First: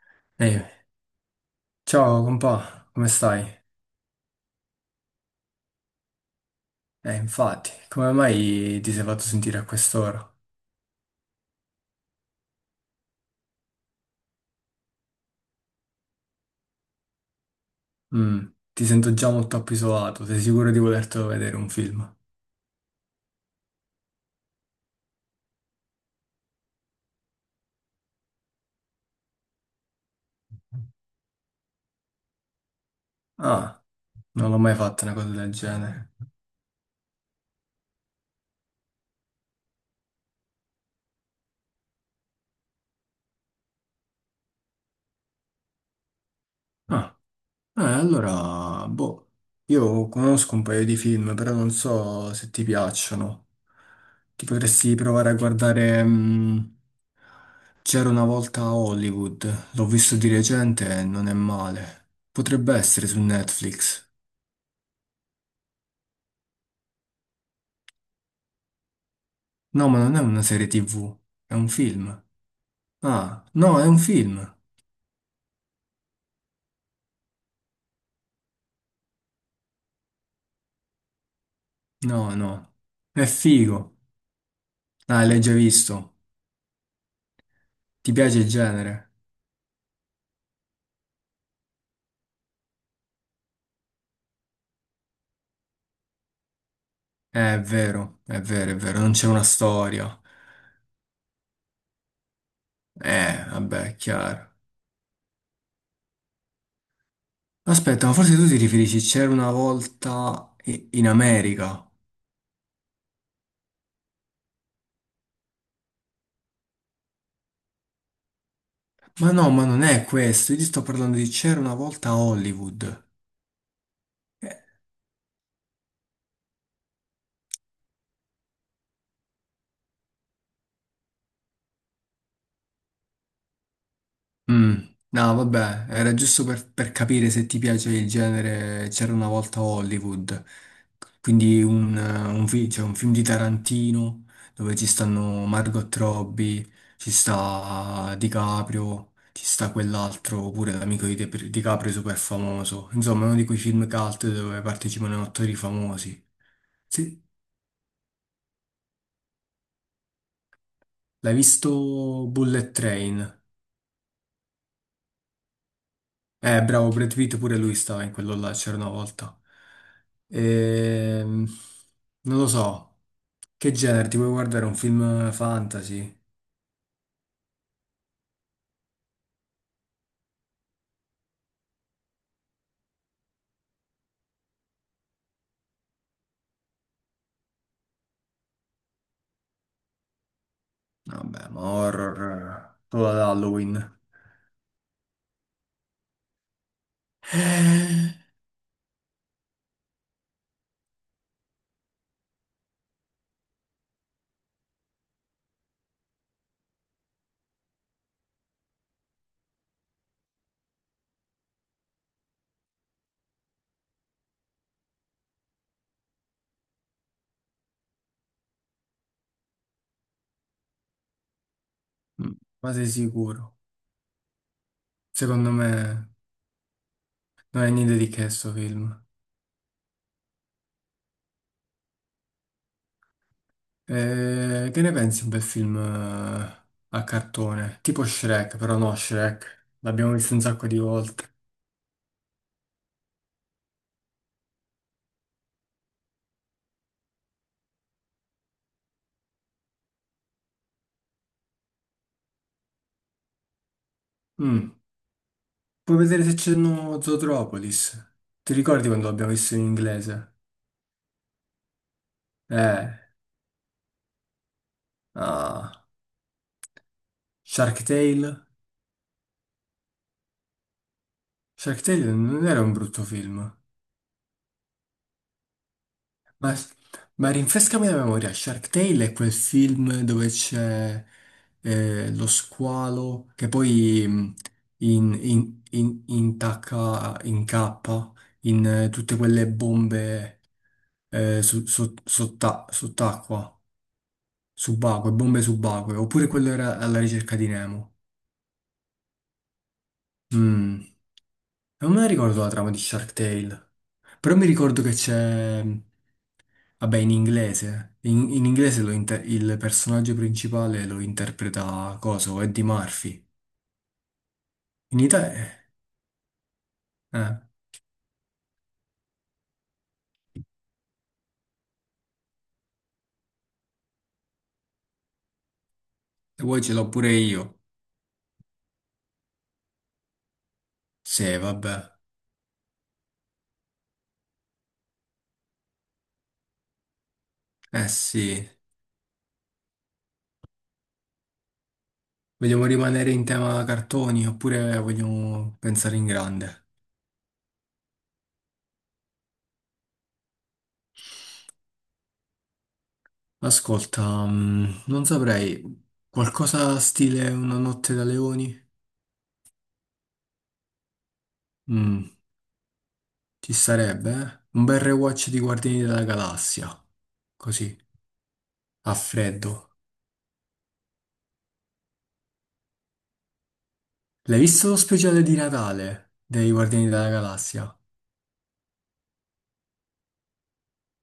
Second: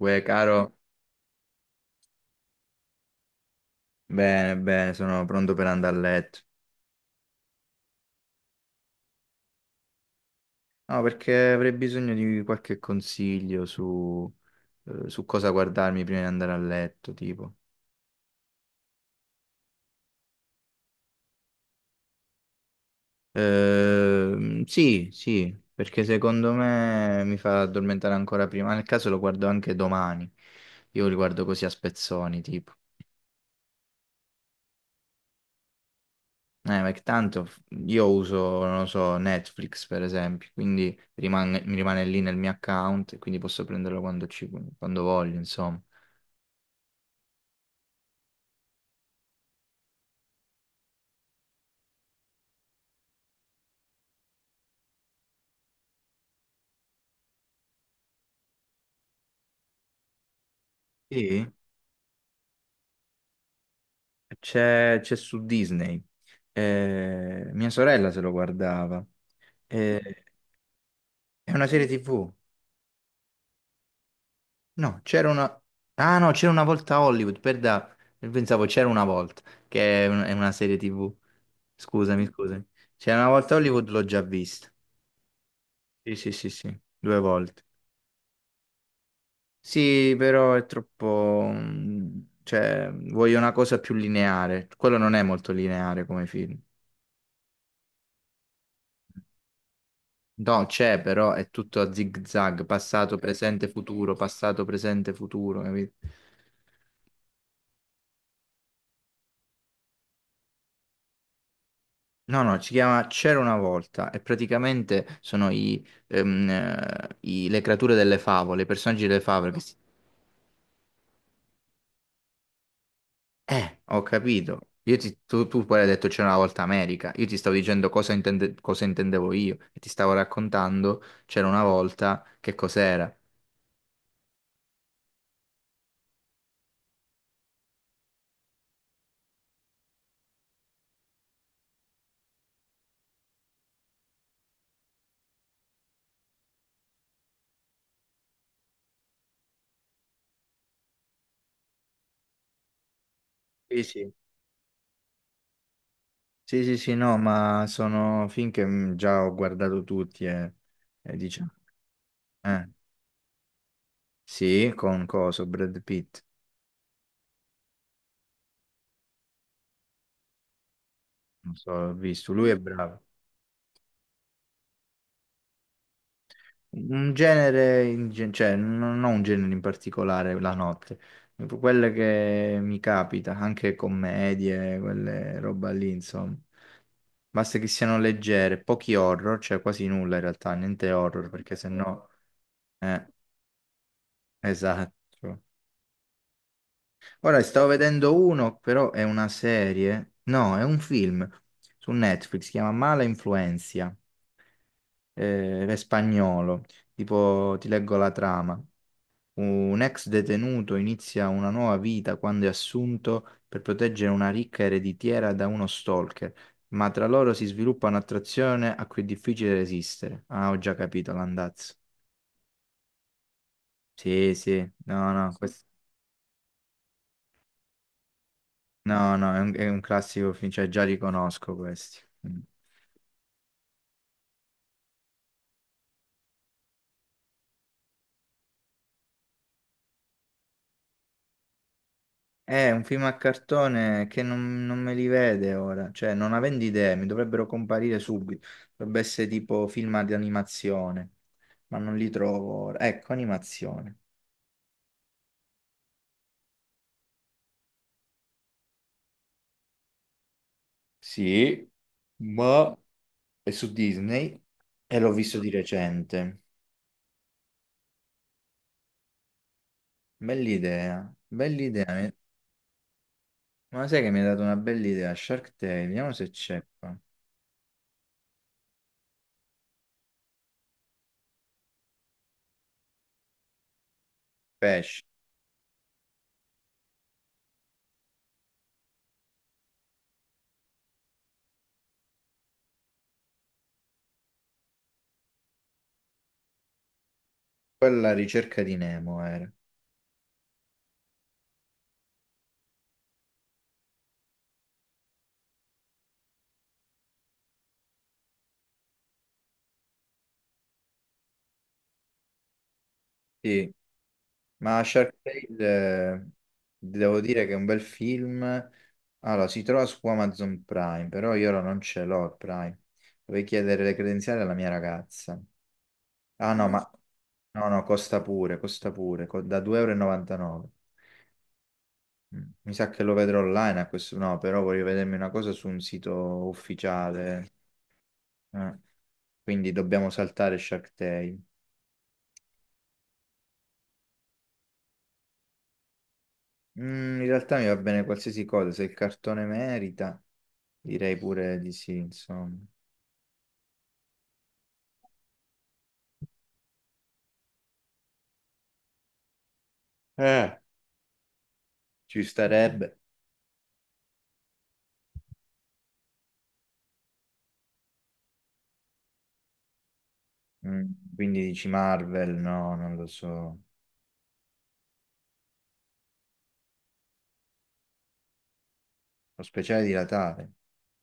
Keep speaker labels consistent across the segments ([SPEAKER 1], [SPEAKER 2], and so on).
[SPEAKER 1] Uè,
[SPEAKER 2] Ehi,
[SPEAKER 1] caro.
[SPEAKER 2] ciao compà, come stai?
[SPEAKER 1] Bene, bene, sono pronto per andare a letto.
[SPEAKER 2] Infatti, come mai ti sei fatto sentire a quest'ora?
[SPEAKER 1] No, perché avrei bisogno di qualche consiglio su cosa guardarmi prima di andare a letto, tipo.
[SPEAKER 2] Mm, ti sento già molto appisolato, sei sicuro di volertelo vedere un film?
[SPEAKER 1] Sì, sì, perché secondo me mi fa addormentare ancora prima. Nel caso lo guardo anche domani. Io li guardo così a spezzoni, tipo.
[SPEAKER 2] Ah, non l'ho mai fatto una cosa del genere.
[SPEAKER 1] Eh, ma che tanto f- io uso, non lo so, Netflix per esempio, quindi mi rimane lì nel mio account, e quindi posso prenderlo quando voglio, insomma.
[SPEAKER 2] Ah, eh, allora, boh, io conosco un paio di film, però non so se ti piacciono. Ti potresti provare a guardare C'era una volta a Hollywood, l'ho visto di recente e non è
[SPEAKER 1] Sì,
[SPEAKER 2] male. Potrebbe essere su Netflix.
[SPEAKER 1] c'è su Disney. Mia sorella se lo guardava.
[SPEAKER 2] No, ma non è
[SPEAKER 1] Eh,
[SPEAKER 2] una serie TV,
[SPEAKER 1] è
[SPEAKER 2] è
[SPEAKER 1] una
[SPEAKER 2] un
[SPEAKER 1] serie
[SPEAKER 2] film.
[SPEAKER 1] TV.
[SPEAKER 2] Ah, no, è un film.
[SPEAKER 1] No, c'era una. Ah no, c'era una volta a Hollywood, pensavo c'era una volta, che è, è una serie TV. Scusami,
[SPEAKER 2] No,
[SPEAKER 1] scusami.
[SPEAKER 2] no,
[SPEAKER 1] C'era
[SPEAKER 2] è
[SPEAKER 1] una volta a Hollywood,
[SPEAKER 2] figo.
[SPEAKER 1] l'ho già vista.
[SPEAKER 2] Ah, l'hai già
[SPEAKER 1] Sì,
[SPEAKER 2] visto.
[SPEAKER 1] sì, sì, sì, due volte.
[SPEAKER 2] Ti piace il genere?
[SPEAKER 1] Sì, però è troppo, cioè, voglio una cosa più lineare. Quello non è molto lineare come film.
[SPEAKER 2] È vero, è vero, è vero, non c'è una storia.
[SPEAKER 1] No, c'è, però è tutto a zig-zag,
[SPEAKER 2] Vabbè, chiaro.
[SPEAKER 1] passato, presente, futuro, capito?
[SPEAKER 2] Aspetta, ma forse tu ti riferisci, c'era una volta i- in America.
[SPEAKER 1] No, no, si chiama C'era una volta e praticamente sono le creature delle favole, i personaggi delle
[SPEAKER 2] Ma no,
[SPEAKER 1] favole che
[SPEAKER 2] ma
[SPEAKER 1] si.
[SPEAKER 2] non è questo, io ti sto parlando di c'era una volta a Hollywood.
[SPEAKER 1] Ho capito. Io tu poi hai detto c'era una volta America. Io ti stavo dicendo cosa intendevo io e ti stavo raccontando c'era una volta che cos'era.
[SPEAKER 2] Mm, no, vabbè, era giusto per capire se ti piace il genere C'era una volta a Hollywood, quindi cioè un film di Tarantino dove ci stanno Margot Robbie, ci sta DiCaprio, ci sta quell'altro, pure l'amico di DiCaprio super famoso. Insomma, uno di quei
[SPEAKER 1] Sì,
[SPEAKER 2] film
[SPEAKER 1] sì.
[SPEAKER 2] cult dove partecipano attori famosi.
[SPEAKER 1] Sì, sì, sì, no,
[SPEAKER 2] Sì,
[SPEAKER 1] ma sono film che già ho guardato tutti e
[SPEAKER 2] l'hai
[SPEAKER 1] diciamo,
[SPEAKER 2] visto
[SPEAKER 1] eh,
[SPEAKER 2] Bullet Train?
[SPEAKER 1] sì, con coso, Brad Pitt,
[SPEAKER 2] Bravo, Brad Pitt pure lui stava in quello là, c'era una volta. Ehm,
[SPEAKER 1] non so, ho visto,
[SPEAKER 2] non lo
[SPEAKER 1] lui è
[SPEAKER 2] so,
[SPEAKER 1] bravo.
[SPEAKER 2] che genere, ti vuoi guardare un film fantasy?
[SPEAKER 1] Un genere, cioè non ho un genere in particolare la notte, quelle che mi capita, anche commedie, quelle roba lì, insomma. Basta che siano leggere, pochi horror, cioè quasi nulla in realtà, niente
[SPEAKER 2] No,
[SPEAKER 1] horror,
[SPEAKER 2] vabbè,
[SPEAKER 1] perché
[SPEAKER 2] ma
[SPEAKER 1] sennò...
[SPEAKER 2] horror,
[SPEAKER 1] Eh,
[SPEAKER 2] quello ad Halloween.
[SPEAKER 1] esatto. Ora stavo vedendo
[SPEAKER 2] Eh,
[SPEAKER 1] uno, però è una serie, no, è un film su Netflix, si chiama Mala Influenza, è spagnolo, tipo ti leggo la trama. Un ex detenuto inizia una nuova vita quando è assunto per proteggere una ricca ereditiera da uno stalker, ma tra loro si sviluppa un'attrazione a cui è difficile resistere. Ah, ho già capito l'andazzo.
[SPEAKER 2] Ma sei sicuro?
[SPEAKER 1] Sì, sì, no, no,
[SPEAKER 2] Secondo me non è niente di che sto film.
[SPEAKER 1] no, no, è un classico film, cioè già riconosco questi. Mm.
[SPEAKER 2] Che ne pensi di un bel film a cartone? Tipo Shrek, però no Shrek, l'abbiamo visto un sacco di volte.
[SPEAKER 1] È un film a cartone che non me li vede ora, cioè non avendo idee, mi dovrebbero comparire subito. Dovrebbe essere tipo film di animazione, ma non li trovo ora. Ecco, animazione.
[SPEAKER 2] Mm. Puoi vedere se c'è no Zootropolis. Ti ricordi quando l'abbiamo visto in inglese?
[SPEAKER 1] Sì, ma
[SPEAKER 2] Eh,
[SPEAKER 1] è su Disney e l'ho visto di
[SPEAKER 2] ah,
[SPEAKER 1] recente.
[SPEAKER 2] Shark Tale.
[SPEAKER 1] Bell'idea,
[SPEAKER 2] Shark Tale
[SPEAKER 1] bell'idea.
[SPEAKER 2] non era un brutto film.
[SPEAKER 1] Ma sai che mi ha dato una bella idea? Shark Tale, vediamo se
[SPEAKER 2] Ma,
[SPEAKER 1] c'è qua.
[SPEAKER 2] ma rinfrescami la memoria, Shark Tale è quel film dove c'è lo squalo che poi
[SPEAKER 1] Pesce,
[SPEAKER 2] incappa in tutte quelle bombe sott'acqua. Subacquee, bombe subacquee, oppure quello era alla ricerca di Nemo.
[SPEAKER 1] quella ricerca di Nemo era.
[SPEAKER 2] Mm, non me la ricordo la trama di Shark Tale, però mi ricordo che c'è, vabbè, in inglese, in, in inglese il personaggio principale lo interpreta, coso, Eddie Murphy.
[SPEAKER 1] Sì, ma
[SPEAKER 2] In
[SPEAKER 1] Shark
[SPEAKER 2] Italia,
[SPEAKER 1] Tale,
[SPEAKER 2] eh,
[SPEAKER 1] devo
[SPEAKER 2] eh,
[SPEAKER 1] dire che è un bel film. Allora, si trova su Amazon Prime, però io ora non ce l'ho il Prime. Dovrei chiedere le credenziali alla mia ragazza.
[SPEAKER 2] se
[SPEAKER 1] Ah
[SPEAKER 2] vuoi
[SPEAKER 1] no, non
[SPEAKER 2] ce
[SPEAKER 1] ma
[SPEAKER 2] l'ho
[SPEAKER 1] so.
[SPEAKER 2] pure io.
[SPEAKER 1] No, no, costa pure, da 2,99 euro e novantanove.
[SPEAKER 2] Sì, vabbè,
[SPEAKER 1] Mi sa che lo vedrò online a questo, no, però voglio vedermi una cosa su un sito ufficiale.
[SPEAKER 2] eh sì,
[SPEAKER 1] eh. Quindi dobbiamo saltare Shark Tale.
[SPEAKER 2] vogliamo rimanere in tema cartoni oppure vogliamo pensare in grande?
[SPEAKER 1] In realtà mi va bene qualsiasi cosa, se il cartone merita, direi pure di sì, insomma.
[SPEAKER 2] Ascolta, non saprei, qualcosa stile Una notte da leoni?
[SPEAKER 1] Eh,
[SPEAKER 2] Mm,
[SPEAKER 1] Ci starebbe.
[SPEAKER 2] ci sarebbe, eh? Un bel rewatch di Guardiani della Galassia, così, a freddo.
[SPEAKER 1] Quindi dici Marvel? No, non lo so.
[SPEAKER 2] L'hai visto lo speciale di Natale dei Guardiani della Galassia?
[SPEAKER 1] Lo speciale di Natale?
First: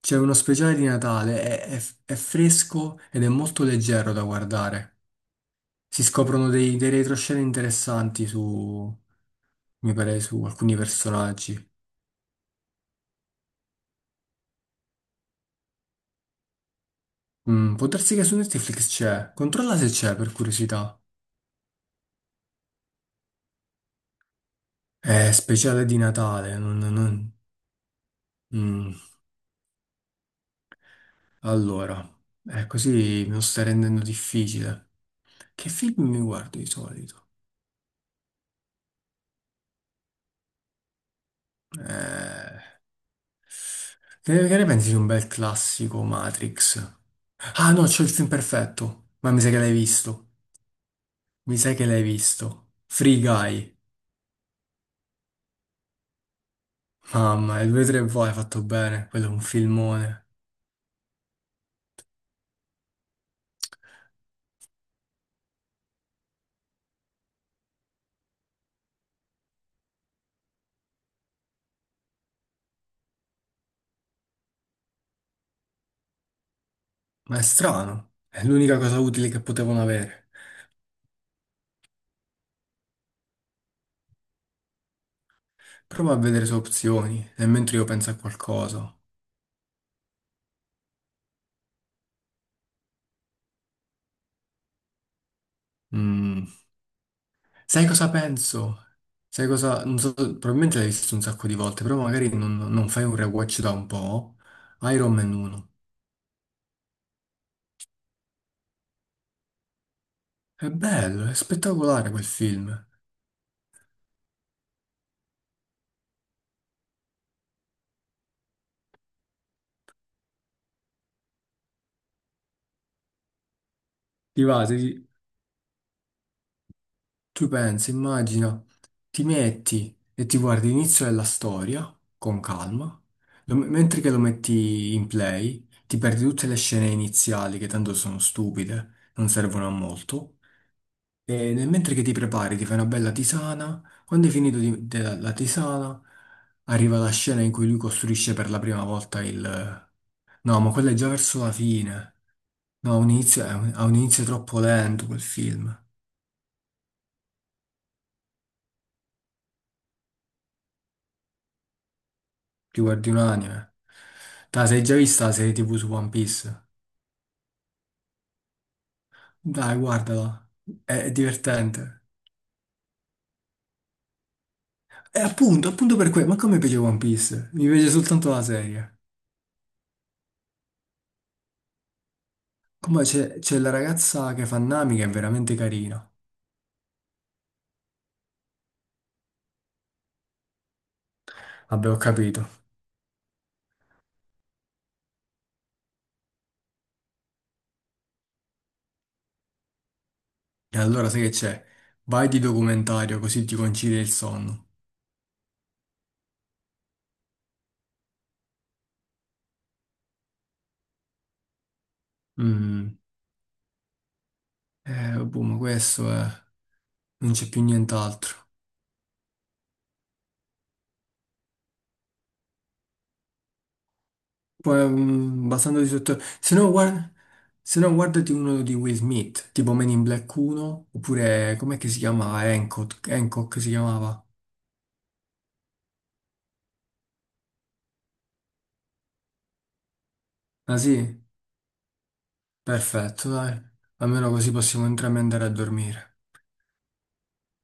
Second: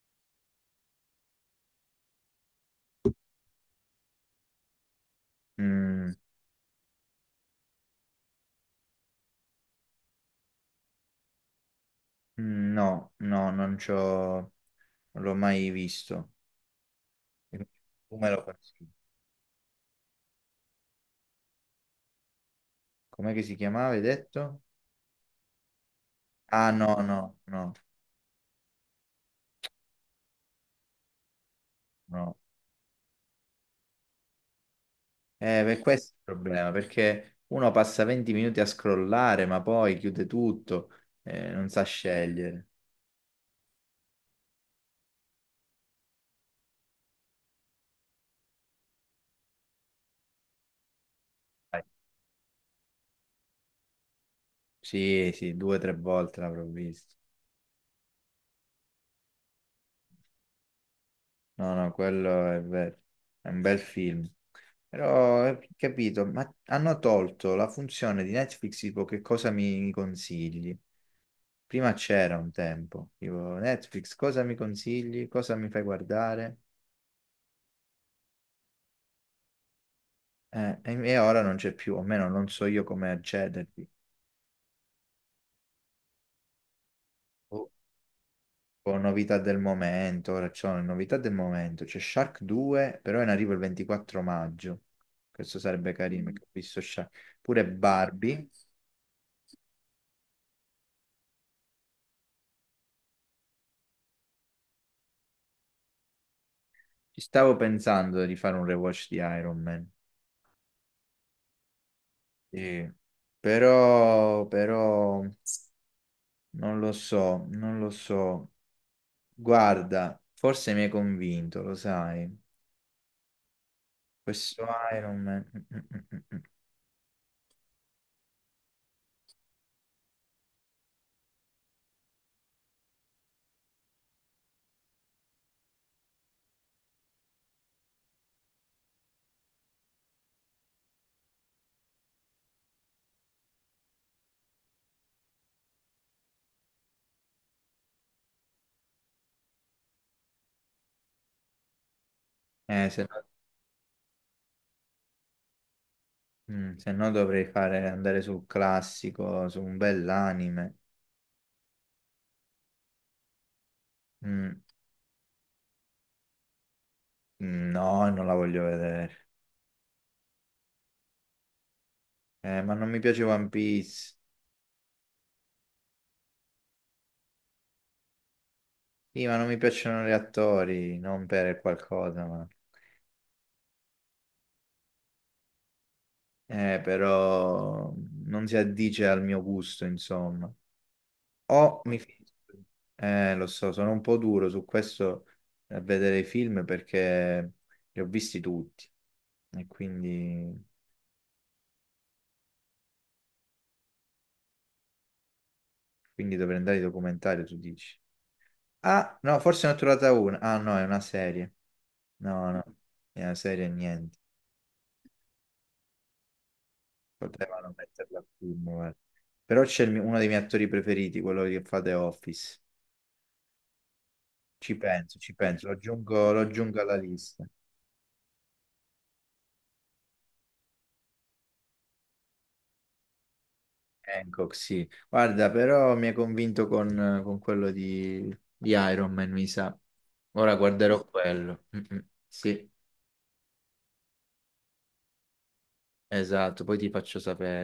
[SPEAKER 2] C'è uno speciale di Natale, è fresco ed è molto leggero da guardare. Si
[SPEAKER 1] Mm,
[SPEAKER 2] scoprono dei retroscena interessanti su, mi pare, su alcuni personaggi.
[SPEAKER 1] mm, no, no, non c'ho... Non l'ho mai visto. E
[SPEAKER 2] Mm, può darsi
[SPEAKER 1] tu
[SPEAKER 2] che
[SPEAKER 1] me
[SPEAKER 2] su
[SPEAKER 1] lo
[SPEAKER 2] Netflix
[SPEAKER 1] consigli.
[SPEAKER 2] c'è, controlla se c'è per curiosità.
[SPEAKER 1] Com'è che si chiamava, hai detto?
[SPEAKER 2] Speciale di Natale.
[SPEAKER 1] Ah, no, no, no,
[SPEAKER 2] Mm. Allora,
[SPEAKER 1] no.
[SPEAKER 2] così me lo sta rendendo difficile. Che
[SPEAKER 1] Per
[SPEAKER 2] film
[SPEAKER 1] questo
[SPEAKER 2] mi
[SPEAKER 1] è il
[SPEAKER 2] guardo di
[SPEAKER 1] problema,
[SPEAKER 2] solito?
[SPEAKER 1] perché uno passa 20 minuti a scrollare, ma poi chiude tutto, non sa
[SPEAKER 2] Eh,
[SPEAKER 1] scegliere.
[SPEAKER 2] che ne pensi di un bel classico Matrix? Ah no, c'ho il film perfetto. Ma mi sa che l'hai visto. Mi sa
[SPEAKER 1] Dai.
[SPEAKER 2] che l'hai visto. Free Guy.
[SPEAKER 1] Sì, sì, due o tre volte l'avrò visto.
[SPEAKER 2] Mamma, il 2-3 voi hai fatto bene. Quello è un filmone.
[SPEAKER 1] No, no, quello è vero, è un bel film. Però, capito, ma hanno tolto la funzione di Netflix, tipo che cosa mi consigli? Prima c'era un tempo, tipo Netflix, cosa mi consigli? Cosa mi fai guardare?
[SPEAKER 2] Ma è strano. È l'unica cosa utile che potevano avere.
[SPEAKER 1] E ora non c'è più, o almeno non so io come accedervi.
[SPEAKER 2] Prova a vedere se opzioni, nel mentre io penso a qualcosa.
[SPEAKER 1] Con novità del momento, ora c'ho le novità del momento, c'è Shark 2, però è in arrivo il 24 maggio. Questo sarebbe carino, perché
[SPEAKER 2] Mm.
[SPEAKER 1] ho visto Shark. Pure
[SPEAKER 2] Sai cosa
[SPEAKER 1] Barbie.
[SPEAKER 2] penso? Sai cosa... Non so, probabilmente l'hai visto un sacco di volte, però magari non fai un rewatch da un po'. Iron Man 1.
[SPEAKER 1] Ci stavo pensando di fare un rewatch di Iron Man.
[SPEAKER 2] È bello, è spettacolare quel film.
[SPEAKER 1] Sì. Però, non lo so, non lo so. Guarda, forse mi hai convinto, lo sai.
[SPEAKER 2] Ti va,
[SPEAKER 1] Questo
[SPEAKER 2] ti-
[SPEAKER 1] Iron Man. Mm, mm, mm, mm, mm.
[SPEAKER 2] tu pensi, immagina, ti metti e ti guardi l'inizio della storia, con calma, mentre che lo metti in play, ti perdi tutte le scene iniziali che tanto sono stupide, non servono a molto. Mentre che ti prepari, ti fai una bella tisana. Quando hai la tisana, arriva la scena in cui lui costruisce per la prima volta il... No, ma quella è già verso la fine.
[SPEAKER 1] Eh,
[SPEAKER 2] No, ha
[SPEAKER 1] se no,
[SPEAKER 2] un inizio, ha un inizio troppo lento quel film.
[SPEAKER 1] se no, dovrei fare, andare sul classico, su un bell'anime.
[SPEAKER 2] Ti guardi un anime.
[SPEAKER 1] Mm.
[SPEAKER 2] Dai, sei già vista la serie TV su One Piece?
[SPEAKER 1] No, non la voglio vedere.
[SPEAKER 2] Dai, guardala. È divertente.
[SPEAKER 1] Ma non mi piace One Piece.
[SPEAKER 2] E appunto, appunto per quello. Ma come piace One Piece? Mi piace soltanto la serie.
[SPEAKER 1] Sì, ma non mi piacciono gli attori, non per qualcosa, ma...
[SPEAKER 2] Come c'è la ragazza che fa Nami che è veramente carina.
[SPEAKER 1] Però non si addice al mio gusto, insomma. O
[SPEAKER 2] Vabbè, ho
[SPEAKER 1] mi...
[SPEAKER 2] capito.
[SPEAKER 1] Lo so, sono un po' duro su questo a vedere i film perché li ho visti tutti. E quindi,
[SPEAKER 2] E allora sai che c'è? Vai di documentario così ti concidi il sonno.
[SPEAKER 1] quindi dovrei andare ai documentari, tu dici. Ah, no, forse ne ho trovata una. Ah, no, è una serie. No, no,
[SPEAKER 2] Mm.
[SPEAKER 1] è una serie e niente.
[SPEAKER 2] Boh, ma questo è... Non c'è più
[SPEAKER 1] Potevano metterla
[SPEAKER 2] nient'altro.
[SPEAKER 1] più. Però c'è il uno dei miei attori preferiti, quello che fa The Office.
[SPEAKER 2] Poi,
[SPEAKER 1] Ci penso,
[SPEAKER 2] basandoti sotto...
[SPEAKER 1] lo
[SPEAKER 2] Se no,
[SPEAKER 1] aggiungo alla
[SPEAKER 2] guarda...
[SPEAKER 1] lista.
[SPEAKER 2] Se no, guardati uno di Will Smith, tipo Men in Black 1, oppure... Com'è che si chiamava? Hancock, Hancock si chiamava.
[SPEAKER 1] Hancock, sì. Guarda, però mi ha convinto con quello di Iron Man, mi sa. Ora
[SPEAKER 2] Ah sì?
[SPEAKER 1] guarderò quello. Mm, mm. Sì,
[SPEAKER 2] Perfetto, dai. Almeno così possiamo entrambi andare a dormire.
[SPEAKER 1] esatto, poi ti faccio sapere.